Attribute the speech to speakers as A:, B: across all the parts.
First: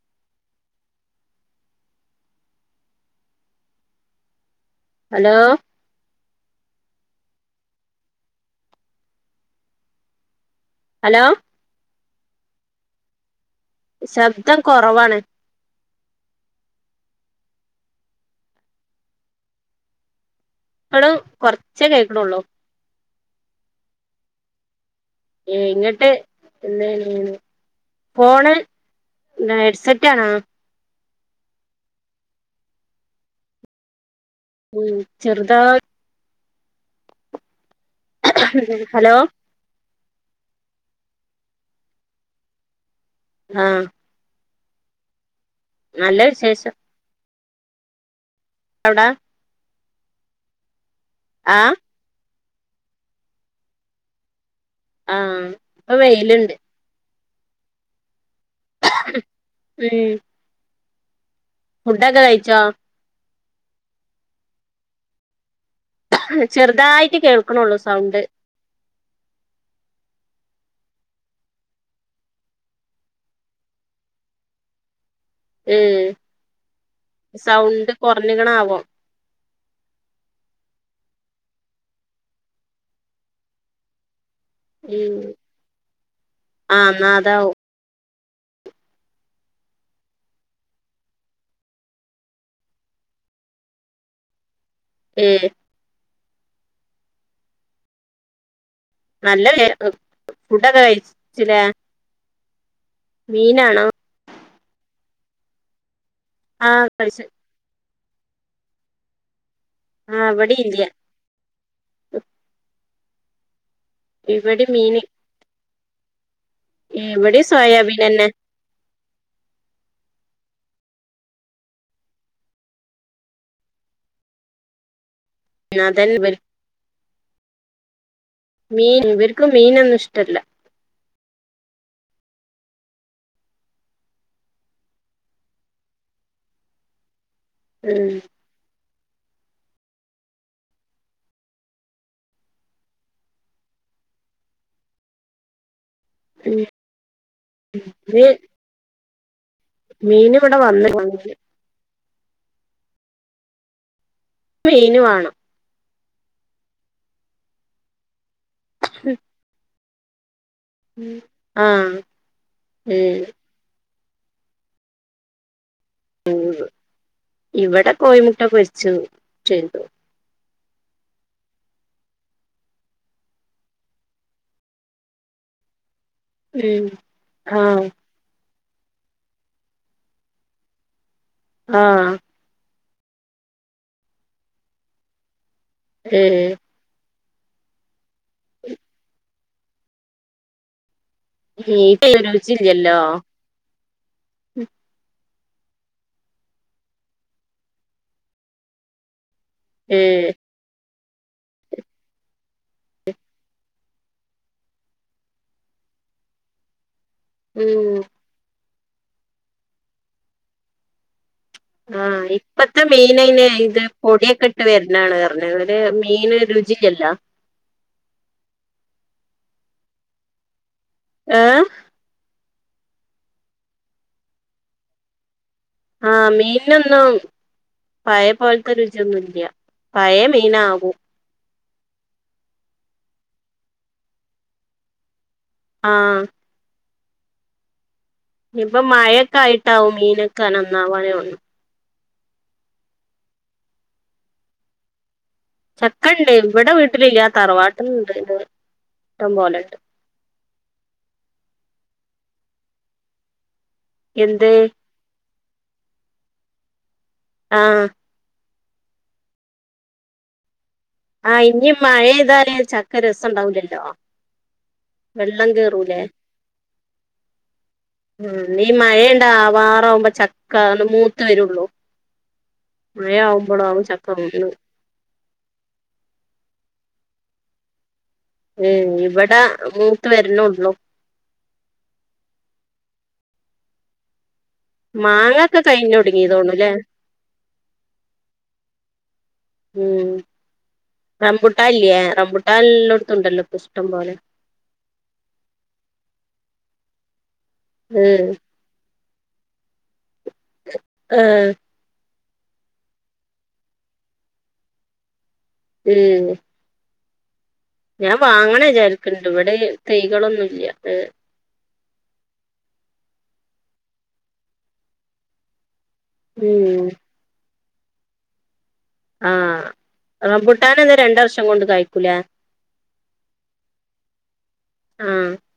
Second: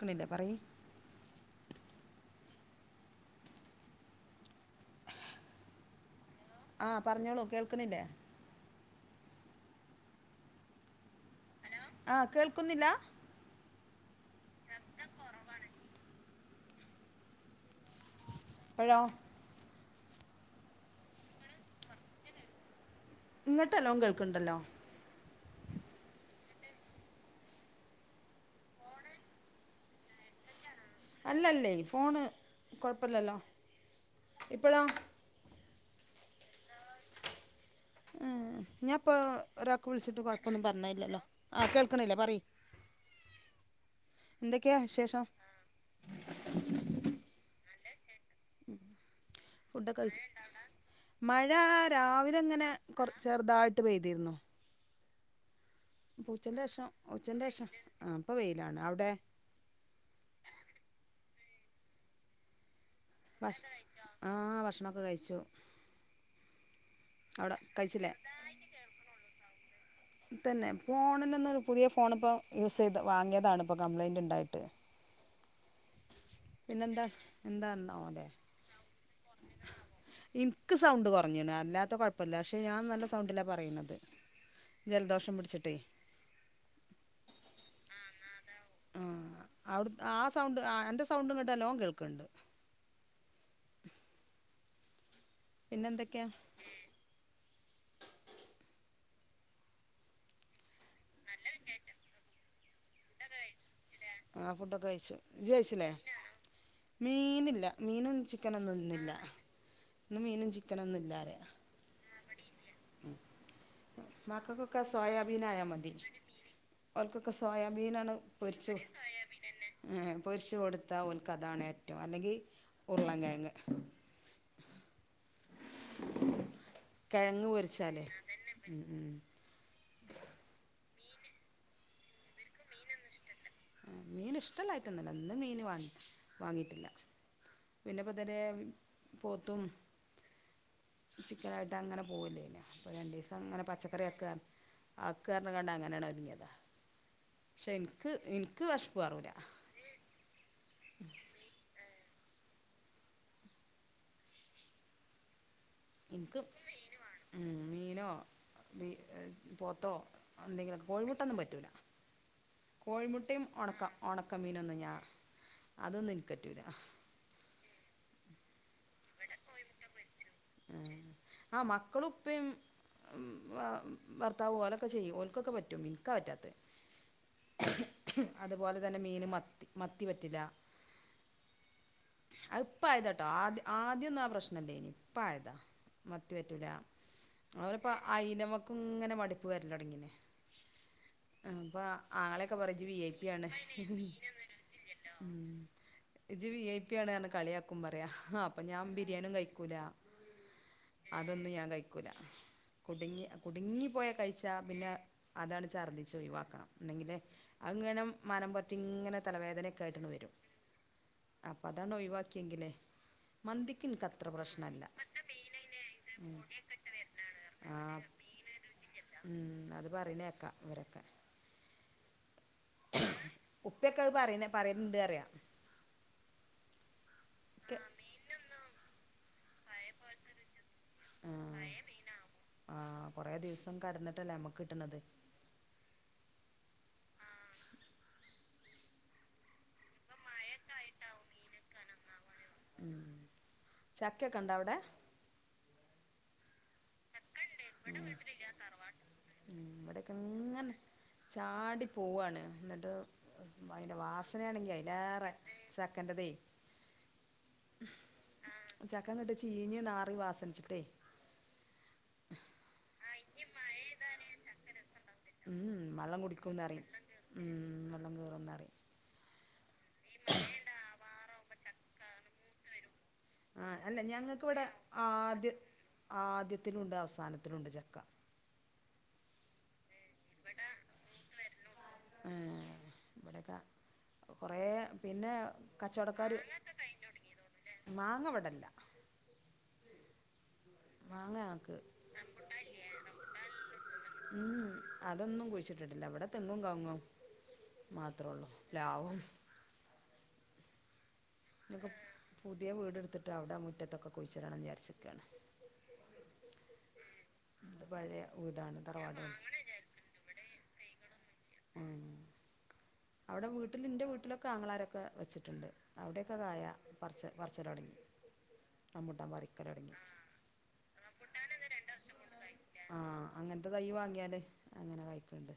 A: ഒന്നില്ല പറയ്
B: ഹലോ
A: ആ പറഞ്ഞോളൂ കേൾക്കണില്ലേ
B: ഹലോ
A: ആ കേൾക്കുന്നില്ല
B: ശബ്ദം കുറവാണ്
A: ഇപ്പഴോ
B: ഇപ്പളും കൊറച്ച കേൾക്കണുള്ളൂ
A: ഇങ്ങോട്ടല്ലോ കേൾക്കണ്ടല്ലോ
B: ഏ ഇങ്ങട്ട് എന്തെയന്ന് ഫോണ് എ ഹെഡ്സെറ്റ് ആണോ
A: അല്ലല്ലേ ഫോണ് കൊഴപ്പില്ലല്ലോ
B: ഉം ചെറുതായി
A: ഉം ഞാപ്പൊ
B: ഹലോ
A: ഒരാ വിളിച്ചിട്ട് കൊഴപ്പൊന്നും പറഞ്ഞല്ലല്ലോ ആ കേൾക്കണില്ലേ പറയ്
B: ആ
A: എന്തൊക്കെയാ വിശേഷം
B: നല്ല വിശേഷം എവിടാ
A: ഫുഡ ഒക്കെ കഴിചോ. മഴ ഉണ്ടോ അവിടെ.
B: ആഹ്
A: മഴ രാവിലെ ഇന്നങ്ങനെ കൊറ ചെറുതായിട്ട് പെയ്തന്നു
B: ആ
A: ഇപ്പൊ ഉച്ചന്റെ ശേഷം ഉച്ചന്റെ ശേഷം ആ ഇപ്പ വെയിലാണ് അവിടെ
B: ഫുഡക്കെ കഴിച്ച
A: ഭക്ഷണക്കെ കഴിച്ചോ. ആ ഭക്ഷണംക്കെ കഴിച്ചു
B: ചെറുതായിട്ട്
A: അവിടെ
B: കേൾക്കണള്ളു
A: കഴിച്ചില്ലേ
B: സൗണ്ട്
A: തന്നെ ഫോണിൽന്ന പുതിയ ഫോണ ഇപ്പോ യൂസ് ചെയ്ത് വാങ്ങിയതണിപ്പോ കംപ്ലൈന്റ് ഉണ്ടായിട്ട്
B: ഉം
A: പിന്നെ എന്താ
B: സൗണ്ട്
A: എന്താണോ അതെ
B: കുറഞ്ഞിക്കണാവോ
A: ഇനിക്ക് സൗണ്ട് കുറ കുറഞ്ഞതണ് അല്ലാത്ത കുഴപ്പമില്ല പക്ഷെ ഞാൻ നല്ല സൗണ്ടില്ല പറയുന്നത്
B: ഉ
A: ജലദോഷം പിടിച്ചിട്ടേ
B: ആന്നാ അതാവും
A: ആ അവി ആ സൗണ്ട് എന്റെറെ സൗണ്ട് ഇങ്ങട്ട നല്ലോം കേൾക്കണ്ട്
B: [unintelligible] ഉം
A: ക്കെ ഉം
B: നല്ല ഫുഡൊക്കെ കഴിച്ചില്ലേ മീനാണോ
A: ആ ഫുഡൊക്കെ അയച്ചു ഇജി കയച്ചില്ലേ
B: ആ കഴിച്ചു
A: മീനും ചിക്കനൊന്നുംന്നില്ല ഇന്ന്
B: ആഹ്
A: മീനും
B: ഇവിടെ ഇല്ല
A: ചിക്കനൊന്നും ഇല്ലാല മക്കക്ക്
B: ഇവിടെ
A: ഒക്കെ
B: മീന്
A: സോയാബീൻ ആയാ മതി അവർക്കൊക്കെ സോയാബീന ആണ് പൊരിച്ചു കൊടുക്കുന്നത്
B: ഉ
A: പൊരിച്ച് കൊടുത്ത ഓർക്ക് അതാണ് ഏറ്റവും ഇഷ്ടംഅല്ലെങ്കിൽ ഉരുളൻകഴങ്ങ്
B: ആതന്നെ ബ
A: കിഴങ്ങ് പൊരിച്ചാലേ ഉം
B: മീൻ
A: ഉം
B: ഇവർക്ക്മീനൊന്നും ഇഷ്ടല്ല
A: മീൻ ഇഷ്ടമല്ലായിട്ടൊന്നുമല്ല ഒന്നും മീൻ വാങ്ങിയിട്ടില്ല പിന്നെ
B: ഉം
A: മുതൽ പോത്തും ചിക്കൻ കറിയായിട്ട് അങ്ങനെ പോവൂല്ലനെ അപ്പൊ രണ്ട ദിവസം അങ്ങനെ പച്ചക്കറി ഒക്ക ആകക്കി കണ്ടങ്ങനെ തുങ്ങിയത്
B: ഉം
A: പക്ഷെ എനിക്ക്
B: ഇത്
A: എനിക്ക് വിശപ്പ് കേറൂല
B: മീൻ ഇവിടെ വന്നില്ല ഇന്ന് മീന് വേണം
A: ഇനിക്ക് ഉ മീനോ പോത്തോ എന്തെങ്കിലൊക്കെ കോഴിമുട്ട ഒന്നും പറ്റില്ല
B: ആഹ് ഉം
A: കോഴിമുട്ടയും ഉണക്കാം ഉണക്കമീനൊന്നു ഞാൻ അതൊന്നും എനിക്ക് പറ്റൂല
B: ഇവിടെ കോയിമുട്ട പൊരിച്ചു ചെയ്തു [unintelligible]
A: ആ മക്കളും ഉപ്പയുംഭർത്താവു ഓലൊക്കെ ചെയ്യും ഓലക്കൊക്കെ പറ്റും ക്കപറ്റാത്തെ
B: ഉം ആഹ്
A: അതുപോലെ തന്നെ മീന് മത്തി മത്തി പറ്റില്ല
B: ആഹ
A: ഇപ്പ ആയതാ കേട്ടോ ആദ്യ ആദ്യമൊന്നും ആ പ്രശ്നമേ ഇല്ലേ ഇനി ഇപ്പ ആയതാ മത്തി
B: ഏഹ്
A: പറ്റൂല അവരിപ്പോ അയിനവക്കും ഇങ്ങനെ മടിപ്പ വരില്ല തുടങ്ങനെ അപ്പൊ
B: ഇത്
A: ആങ്ങളെയൊക്കെ പറഞ്ഞു വി
B: രുചിയില്ലല്ലോ
A: ഐ പി ആണ് ഇജ്ജ് വി ഐ പി ആണ് പറഞ്ഞെ കളിയാക്കും പറയാ അപ്പ ഞാൻ ബിരിയാണിയും കഴിക്കും
B: ഉം
A: അതൊന്നും ഞാൻ കഴിക്കൂല കുടുങ്ങി കുടുങ്ങിപ്പോയ കഴിച്ചാൽ പിന്നെ അതാണ് ഛർദ്ദിച്ച ഒഴിവാക്കണം എന്നെങ്കേ
B: ഉം
A: അങ്ങനെ മനം പുരട്ടി ഇങ്ങനെ തലവേദന ഒക്കെ ആയിട്ട് വരും അപ്പം അതാണ്
B: ആഹ
A: ഒഴിവാക്കിയെങ്കിലേ
B: ഇപ്പത്തെ മീനെ ഇത്
A: മന്തിക്ക് എനിക്ക് അത്ര
B: പൊടിയൊക്കെ ഇട്ട്
A: പ്രശ്നമല്ല
B: വരുന്നാണ് പറഞ്ഞത് മീൻ രുചിയില്ലലാ
A: ആ ഉം അത് പറയുന്നേക്കാം ഇവരക്ക
B: ഹ
A: ഉപ്പയൊക്കെ അത് പറയുന്ന പറയുന്നുണ്ട് അറിയ
B: ആഹ മീനൊന്നും പഴയ പോലത്തെ രുചിയൊന്നുഇല്ല പയേ മീന ആകൂ
A: ആ ആ കൊറെേ ദിവസം കഴ്ഞ്ഞിട്ടല്ലേ നമ്മക്ക് കിട്ടണത്
B: ആഹ ഇപ്പൊ മഴൊക്കെ ആയിട്ടാവും മീനൊക്കെ അ നന്നാവാനെു
A: ഉം ചക്ക ഒക്കെ ഒണ്ടോ അവിടെ
B: ചക്കണ്ട് ഇവിടെ വിടിലില്ല പോലെണ്ട്
A: ഇവിടെകേ ഇങ്ങനെ ചാടി പോവാണ് എന്നിട്ട് അതിന്റെ
B: എന്ത്
A: വാസനയാണെങ്കിൽ അതിലേറെ ചക്കേന്റതേ
B: ആഹ്
A: ചക്കങ്ങട്ട് ചീഞ്ഞ് നാറി വാസനിച്ചിട്ടേ
B: ആഹ് ഇനി മഴ പെയ്താല് ചക്ക രസം ഉണ്ടാവുലല്ലോ വെള്ളം
A: ഉം
B: കേറൂലേ
A: വള്ളം കുടിക്കുംന്നറിയും ഉം വെള്ളം
B: ഉമ് ഈ
A: കേറുംന്നറിയും
B: മഴണ്ടാവാ ണ്ടാവുമ്പോ ചക്ക ന്ന് മൂത്ത വരുള്ളൂ മഴ
A: ആഹ്
B: ആവുമ്പോളാവും
A: അല്ല
B: ചക്ക വീണ്
A: ഞങ്ങൾക്കിവിടെ ആദ്യ ആദ്യത്തിലുണ്ട് അവസാന ത്തിലുണ്ട് ചക്ക
B: ഇമ് ഇവിടെ മൂത്ത് വരണുള്ളു
A: ഇവിടക്ക
B: മാങ്ങൊക്കെ കഴിഞ്ഞൊടുങ്ങി തോന്നണുല്ലേ
A: മാങ്ങ ഇവിടില്ല
B: റംബുട്ടല്ലിയേ റംബുട്ട എല്ലടത്തണ്ടല്ലോ ഇപ്പം ഇഷ്ടം പോലെ
A: അതൊന്നും കുഴിച്ചിട്ടിട്ടില്ല ഇവിടെ തെങ്ങും കങ്ങും
B: ഉം
A: മാത്രമേ ഉള്ളൂ പ്ലാവും
B: ആഹ്
A: ഇതൊക്കെ പുതിയ വീടെടുത്തിട്ട് അവിടെ ആ മുറ്റത്തൊക്കെ കുഴിച്ചു ഇടാമെന്ന് വിചാരിരിക്കിക്കുകയാണ്
B: ഉമ്
A: ഇത്
B: ഞാൻ
A: പഴയ
B: വാങ്ങണ
A: വീടാണ്
B: വിചാരിക്കണ്ണ്ണ്ട്‌
A: തറവാടാണ്
B: ഇവിടെ തൈകൾ ഒന്നുല്ല എങ്
A: ഉം. അവിടെ വീട്ടിൽ എന്റെ വീട്ടിലൊക്കെ ആങ്ങളാരൊക്കെ വെച്ചിട്ടുണ്ട് അവിടെയൊക്കെ കായ
B: ഉം
A: പറിച്ച പറിച്ച് തുടങ്ങി റംബൂട്ടാൻ
B: ആഹ്
A: പറിക്കൽ തുടങ്ങി
B: റംബുട്ടാനക്കേ രണ്ട് വർഷം കൊണ്ട് കായിക്കൂല
A: ആഹ് അങ്ങനത്തെ തൈ വാങ്ങിയാൽ അങ്ങനെ
B: ആഹ്
A: കായിക്കണ്ട്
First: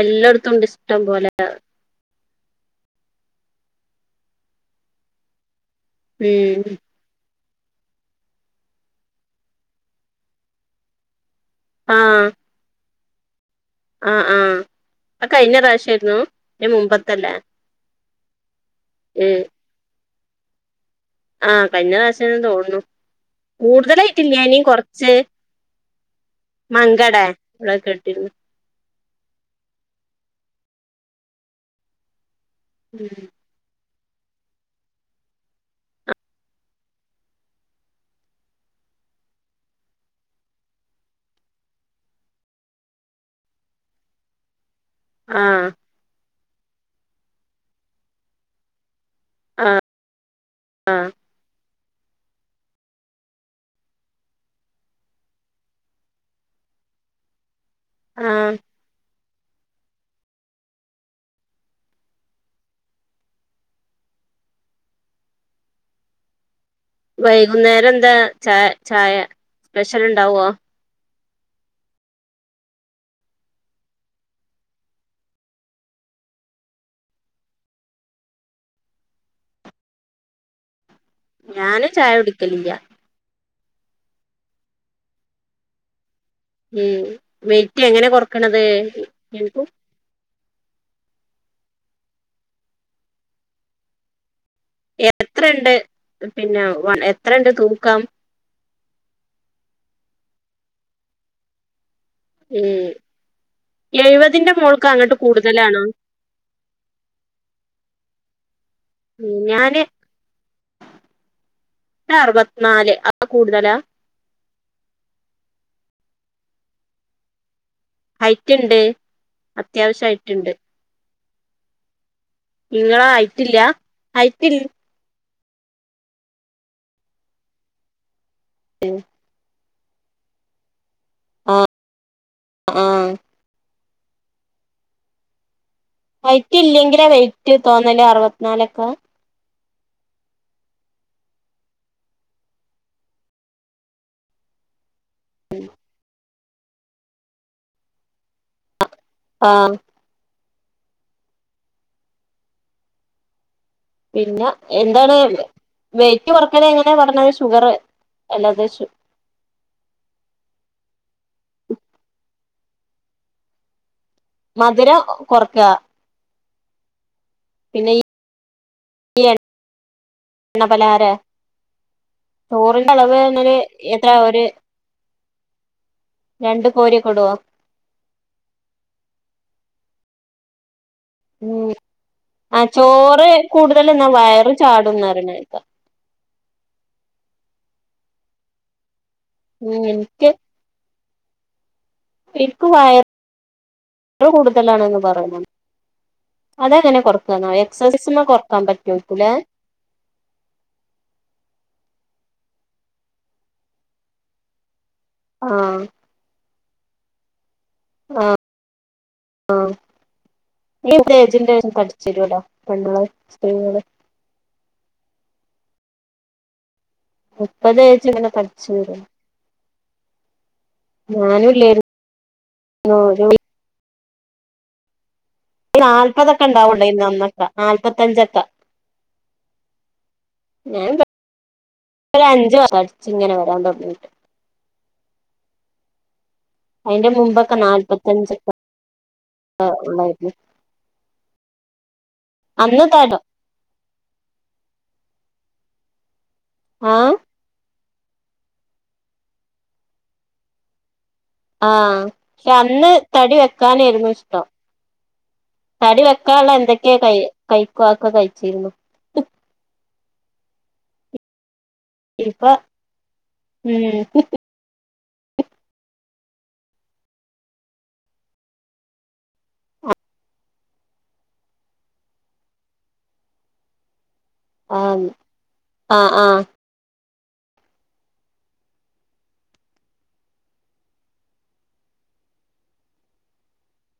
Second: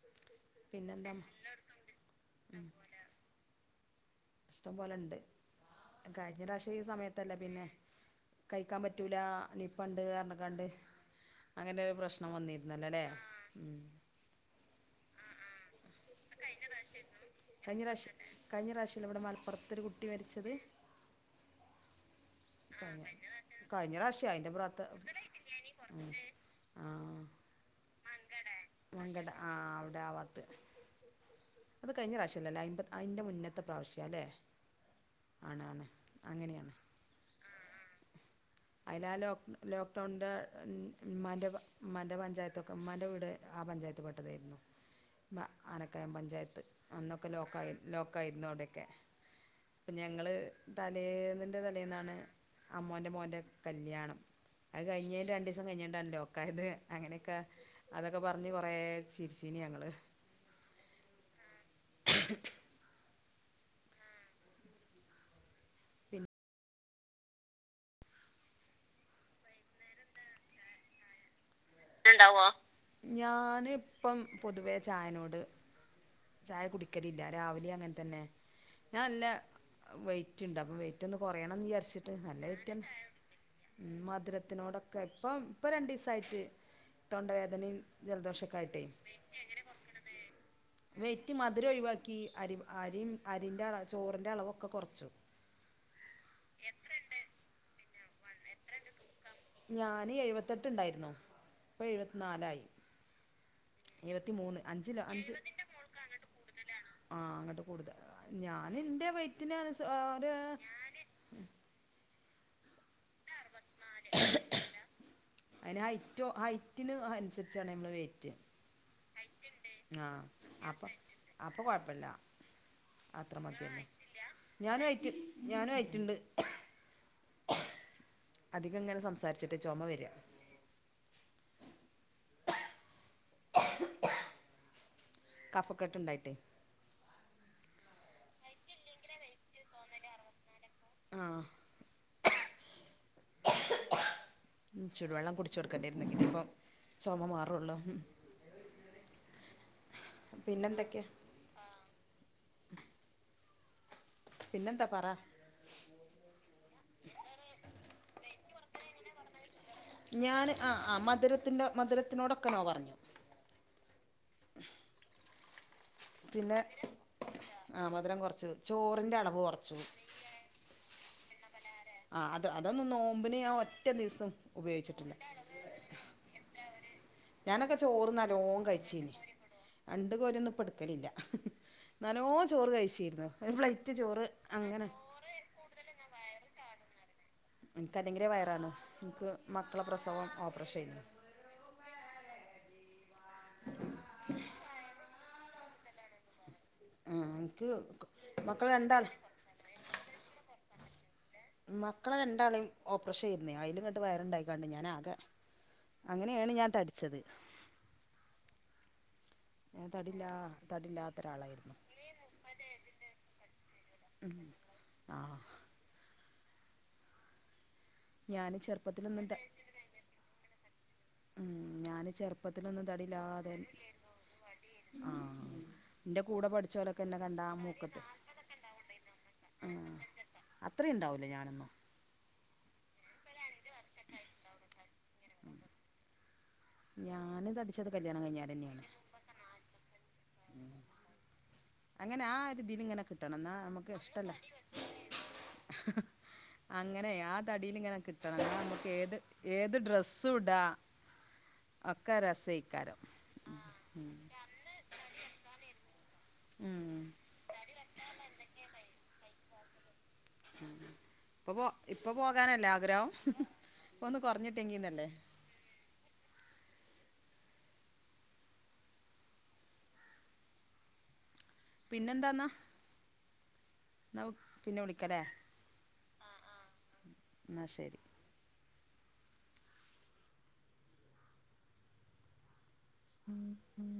B: എല്ലായിടത്തുംണ്ട് ഇഷ്ടം പോലെ
A: ഇഷ്ടം പോല ഇഷ്ടം പോലണ്ട് കഴിഞ്ഞ
B: ഉം
A: പ്രാവശ്യം ഈ സമയത്തല്ലേ പിന്നെ കഴിക്കാൻ പറ്റൂല നിപ്പണ്ട് പർഞ്ക്കാണ്ട് അങ്ങനെ ഒരു പ്രശ്നം വന്നിരുന്നല്ലോ ല്ലേ
B: ആ ആ ആ കഴിഞ്ഞ പ്രാവശ്യ
A: കഴിഞ്ഞ പ്രാവശ്യ ആയിരുന്നു കഴിഞ്ഞ പ്രാവശല്ലേ കഴിഞ്ഞ പ്രാവശല്ല ഇവിടെ മലപ്പുറത്തൊരു കുട്ടി മരിച്ചത്
B: ആ കഴിഞ്ഞ പ്രാവശ്യന്ന് തോന്നുന്നു
A: കഴിഞ്ഞ കഴിഞ്ഞ പ്രാവശ്യം
B: കൂടുതലായിട്ടില്ല്യാ
A: അതിൻ്റെ
B: ഞ്
A: പ്രാത്ത
B: കൊറച്ച്
A: ആ
B: മങ്കടെ ആ കേട്ടിരുന്നു
A: മങ്കട ആ അവിടെ ആ വാത്ത് അത് കഴിഞ്ഞ പ്രാശം അതിന്റെ അതിന്റെ
B: ഉം
A: മുന്നത്തെ പ്രാവശ്യം ല്ലേ ആണ് ആണ് അങ്ങനെയാണ് അതില ആ ലോ ലോക്ക്ഡൌണിന്റെ മ്മാന്റെ മ്മാന്റെ പഞ്ചായത്തൊക്കെ ഉമ്മാന്റെ വീട് ആ പഞ്ചായത്ത് പെട്ടതേരുന്നു
B: ആഹ്
A: ആനക്കായം പഞ്ചായത്ത് അന്നൊക്കെ ലോക്കായി ലോക്കായിരുന്നു അവിടെക്കെ
B: ആഹ്
A: അപ്പ ഞങ്ങള്
B: ആഹ്
A: തലേന്നിന്റെ തലേ ന്നാണ് അമ്മോൻ്റെ മോൻ്റെ കല്ല്യാണം അത് കഴിഞ്ഞേന്റെ രണ്ടീസം കഴിഞ്ഞിട്ടാണ് ലോക്കായത് അങ്ങനെക്ക അതൊക്കെ പറഞ്ഞ്
B: ആഹ്
A: കൊറെ ചിരിച്ചീന് ഞങ്ങള് [inaudible] പിന്നെ
B: വൈകുന്നേരം എന്താ ചായ ചായ സ്പെഷ്യൽ ണ്ടാവോ
A: ഞാന് പ്പം പൊതുവേ ചായനോട് ചായ കുടിക്കലില്ല രാവിലെ അങ്ങനെ തന്നെ ഞാൻ നല്ല വെയ്റ്റ് ണ്ട് അപ്പൊ വെയ് റ്റ് ഒന്ന് കുറയണന്ന്
B: ഞാനും
A: വിചാരിച്ചിട്ട്
B: ചായ
A: നല്ല
B: കുടിക്കലില്ല
A: വെയ് മധുരത്തിനോടൊക്കെ ഇപ്പം ഇപ്പ രണ്ടീസായിട്ട്
B: ഉം വെയിറ്റെങ്ങനെ കൊറക്കണത്
A: ആയിട്ടേ തിരി ഒഴിവാക്കി അരി അരി അരിൻ്റെ അള ചോറിൻ്റെ അള
B: എത്രണ്ട്. പിന്നെ എത്ര ഉണ്ട് തൂക്കാം?
A: ഞാന്. എഴുപത്തെട്ട് ഉണ്ടായിരുന്നു.
B: ഉം
A: എഴുപത്തി
B: എഴുപതിന്റെ മോൾക്ക് അങ്ങോട്ട് കൂടുതലാണോ?
A: [unintelligible] ആഹ അങ്ങോട്ട് കൂടുത, ഞാന എന്റെ വെറ്റിന് ഞാനി ഞാന്
B: [inaudible] നാല് ആ [unintelligible] കൂടുതലാ?
A: അതിന് ഹൈറ്റോ ഹൈറ്റിന് അനുസരി
B: ഹൈറ്റ്. ഉണ്ട് അത്യാവശ്യം
A: ആഹ്
B: ഹൈറ്റ്ണ്ട്
A: അപ്പൊ അപ്പൊ കുഴപ്പല്ല.
B: നിങ്ങെള. ആയിറ്റില്ല ആയിറ്റി
A: ഞാനു ആയിറ്റുണ്ട്. അധികം ഇങ്ങനെ സംസാരിച്ചിട്ട് ചുമ വെരെ.
B: ആ
A: കഫം
B: വൈറ്റ് ഇല്ലെങ്കിലാ, വെറ്റ് തോന്നല് അറുപത്തിനാലൊക്കെ
A: ആ ചുടുവെള്ളം കുടിച്ച്കൊടുക്കേണ്ടിരു ന്നെങ്കിലെഇപ്പ, ചുമ മാറുള്ളൂ.
B: ആ
A: പിന്നെന്തൊക്കെ?
B: പിന്നെ എന്താണ്? വെയ്റ്റ് കൊറക്കലെ എങ്ങനെ പറഞ് ഷുഗറ് എല്ലാത, ഷു
A: ഞാന് ആ ആ മധുരത്തിന്റെ മധുരത്തിനോടൊക്കെ, നോ പറഞ്ഞു.
B: മധുരം കൊറക
A: പിന്നെ ആ മധുരം കെറച്ചു, ചോറിന്റെ
B: ഈ
A: അളവ് കെറച്ചു.
B: എണ്ണ പലഹാര
A: ആ അത് അതൊന്നും,
B: ചോറിന്റെ അളവ്
A: നോമ്പിന്
B: എന്നല്
A: ഒറ്റ
B: എത്ര
A: ദിവസം
B: ഒരു
A: ഉപയോഗിച്ചിട്ടില്ല.
B: രണ്ട് കോരിയൊക്കെ ഇടുവോ
A: ഞാനൊക്കെ ചോറ് നലോം കഴിച്ചനി രണ്ട് കോരി ഒന്ന് ഇപ്പം ഇ
B: ഉ. ആ ചോറ്
A: കഴിച്ചിരുന്നു ഒരു
B: കൂടുതൽ
A: പ്ലേറ്റ്
B: എന്നാ
A: ചോറ്
B: വയറ്
A: അങ്ങനെ
B: ചാടുംണറിണ്ടേക്ക.
A: എനിക്കല്ലെങ്കില വയറാണ് എനിക്ക് മക്കളെ
B: ഉം
A: പ്രസവം
B: എനിക്ക്
A: ഓപ്പറേഷൻ അയ്നി.
B: എനിക്ക് വയറ് ഉ അത അങ്ങനെ
A: ആഹ്
B: കൊറക്കന്നോ,
A: എനിക്ക്
B: എക്സസൈസിമേൽ, കൊറക്കാൻ
A: മക്കളെ രണ്ടാള്
B: പറ്റോയ്കുലെ.
A: മക്കളെ രണ്ടാളെയും ഓപ്പറേഷൻ [unintelligible] യ്നി വയറണ്ടായിക്കാണ്ട് ഞാൻ
B: ആഹ്
A: അങ്ങനെയാണ് ഞാൻ തടിച്ചത്.
B: ആ ആ
A: ഞാൻ തടില്ലാ തടില്ലാത്തൊരാളായിരുന്നു
B: [unintelligible] പെണ്ണള് സ്ത്രീകള്. [inaudible]
A: ആഹ്
B: മുപ്പത് ഏജ് ഇങ്ങനെ
A: ഞാന്
B: തടിച്ചൂ വരും.
A: ചെറുപ്പത്തിലൊന്നും ത ഉം, ഞാന് ചെറുപ്പത്തിനൊന്നും
B: ഒരു
A: തടിലാതെ. എടി. ആഹ
B: [unintelligible] താല്പതെക്കെ ഉണ്ടാവുണ്ട, ഒന്നക്ക
A: മൂക്കത്ത്
B: നാല്പത്തഞ്ചൊക്കെ.
A: ആ
B: ഞ
A: അത്രയും ഉണ്ടാവൂല ഞാനൊന്നും
B: ഒരു അഞ്ച് വ ച്ച്ങ്ങനെ വരാൻ തോന്നിട്ട്. അതിന്റെ
A: ഞാന്
B: മുമ്പൊക്കെ
A: തടിച്ചത് കല്യാണം
B: നാല്പത്തഞ്ചക്കെ
A: കഴിഞ്ഞാരെന്നെയാണ്
B: ഉണ്ടാരുന്നു.
A: അങ്ങനെ ആ ഒരു ദി ന് ഇങ്ങനെ കിട്ടണം എന്നാ നമുക്ക് ഇഷ്ടല്ലേ. അങ്ങനെ ആ തടിൽങ്ങനെ കിട്ടണം. നമുക്ക് ഏത് ഏത് ഡ്രെസ്സും ഇടാ.
B: ആ
A: ഒക്കെ
B: [unintelligible]
A: രസേയ്ക്കാരം
B: അന്ന്തടി വെക്കാനായിരുന്നു ഇഷ്ടം തടി വെ [unintelligible] എന്തൊക്കെയാ
A: ഉം
B: ക കഴിക്കക്കെ കഴിച്ചിരുന്നു.
A: ഇപ്പോ ഇപ്പോ
B: ഇപ്പൊ
A: പോകാനല്ലേ ആഗ്രഹം? ഇപ്പോ
B: ഉം
A: ഒന്ന് കുറഞ്ഞിട്ടെങ്കിൽന്നല്ലേ.
B: ആ
A: പിന്നെന്താന്നാ? എന്നാ പിന്നെ വിളിക്ക ലേ
B: ആ ആ
A: ന്ന ശെരി ഉം ഉം